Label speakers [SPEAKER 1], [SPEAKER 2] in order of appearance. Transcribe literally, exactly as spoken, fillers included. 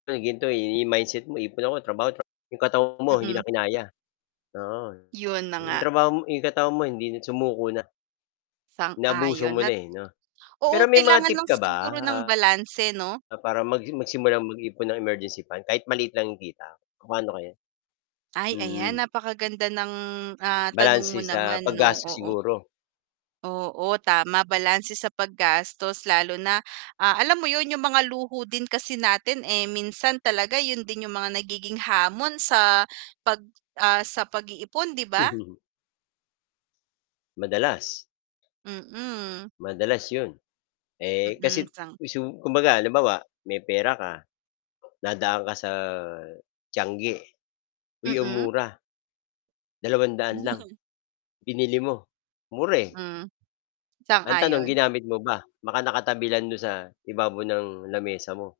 [SPEAKER 1] 'To gan'to i-mindset mo ipon ako trabaho tra 'yong katawan mo hindi
[SPEAKER 2] Mm.
[SPEAKER 1] na kinaya, oo.
[SPEAKER 2] 'Yun na
[SPEAKER 1] 'Yung
[SPEAKER 2] nga.
[SPEAKER 1] trabaho mo i'yong katawan mo hindi na sumuko na. Naabuso
[SPEAKER 2] Sang-ayon
[SPEAKER 1] mo na,
[SPEAKER 2] at
[SPEAKER 1] eh, 'no.
[SPEAKER 2] oo,
[SPEAKER 1] Pero may mga
[SPEAKER 2] kailangan
[SPEAKER 1] tip
[SPEAKER 2] lang
[SPEAKER 1] ka ba,
[SPEAKER 2] siguro ng
[SPEAKER 1] ah,
[SPEAKER 2] balanse 'no?
[SPEAKER 1] na para mag magsimulang mag-ipon ng emergency fund. Kahit maliit lang yong kita. Paano kaya?
[SPEAKER 2] Ay, ayan
[SPEAKER 1] Mm.
[SPEAKER 2] napakaganda ng, ah, tanong
[SPEAKER 1] Balanse
[SPEAKER 2] mo
[SPEAKER 1] sa
[SPEAKER 2] naman
[SPEAKER 1] pag
[SPEAKER 2] 'no,
[SPEAKER 1] gastos
[SPEAKER 2] oo.
[SPEAKER 1] siguro.
[SPEAKER 2] Oo tama, balanse sa paggastos lalo na, ah, alam mo 'yun yung mga luho din kasi natin, eh, minsan talaga 'yun din yung mga nagiging hamon sa pag, ah, sa pag-iipon 'di ba?
[SPEAKER 1] Madalas
[SPEAKER 2] Mm.
[SPEAKER 1] Madalas 'yon. Eh,
[SPEAKER 2] Mm,
[SPEAKER 1] kasi
[SPEAKER 2] sang
[SPEAKER 1] kisu kumbaga halimbawa may pera ka, nadaan ka sa tiangge. "Uy, ang
[SPEAKER 2] Mm.
[SPEAKER 1] mura." dalawang daan lang. Binili mo. Mura, eh.
[SPEAKER 2] Hmm.
[SPEAKER 1] Ang tanong
[SPEAKER 2] Sang-ayon.
[SPEAKER 1] ginamit mo ba? Baka nakatabi lang do'n sa, ibabaw ng lamesa mo.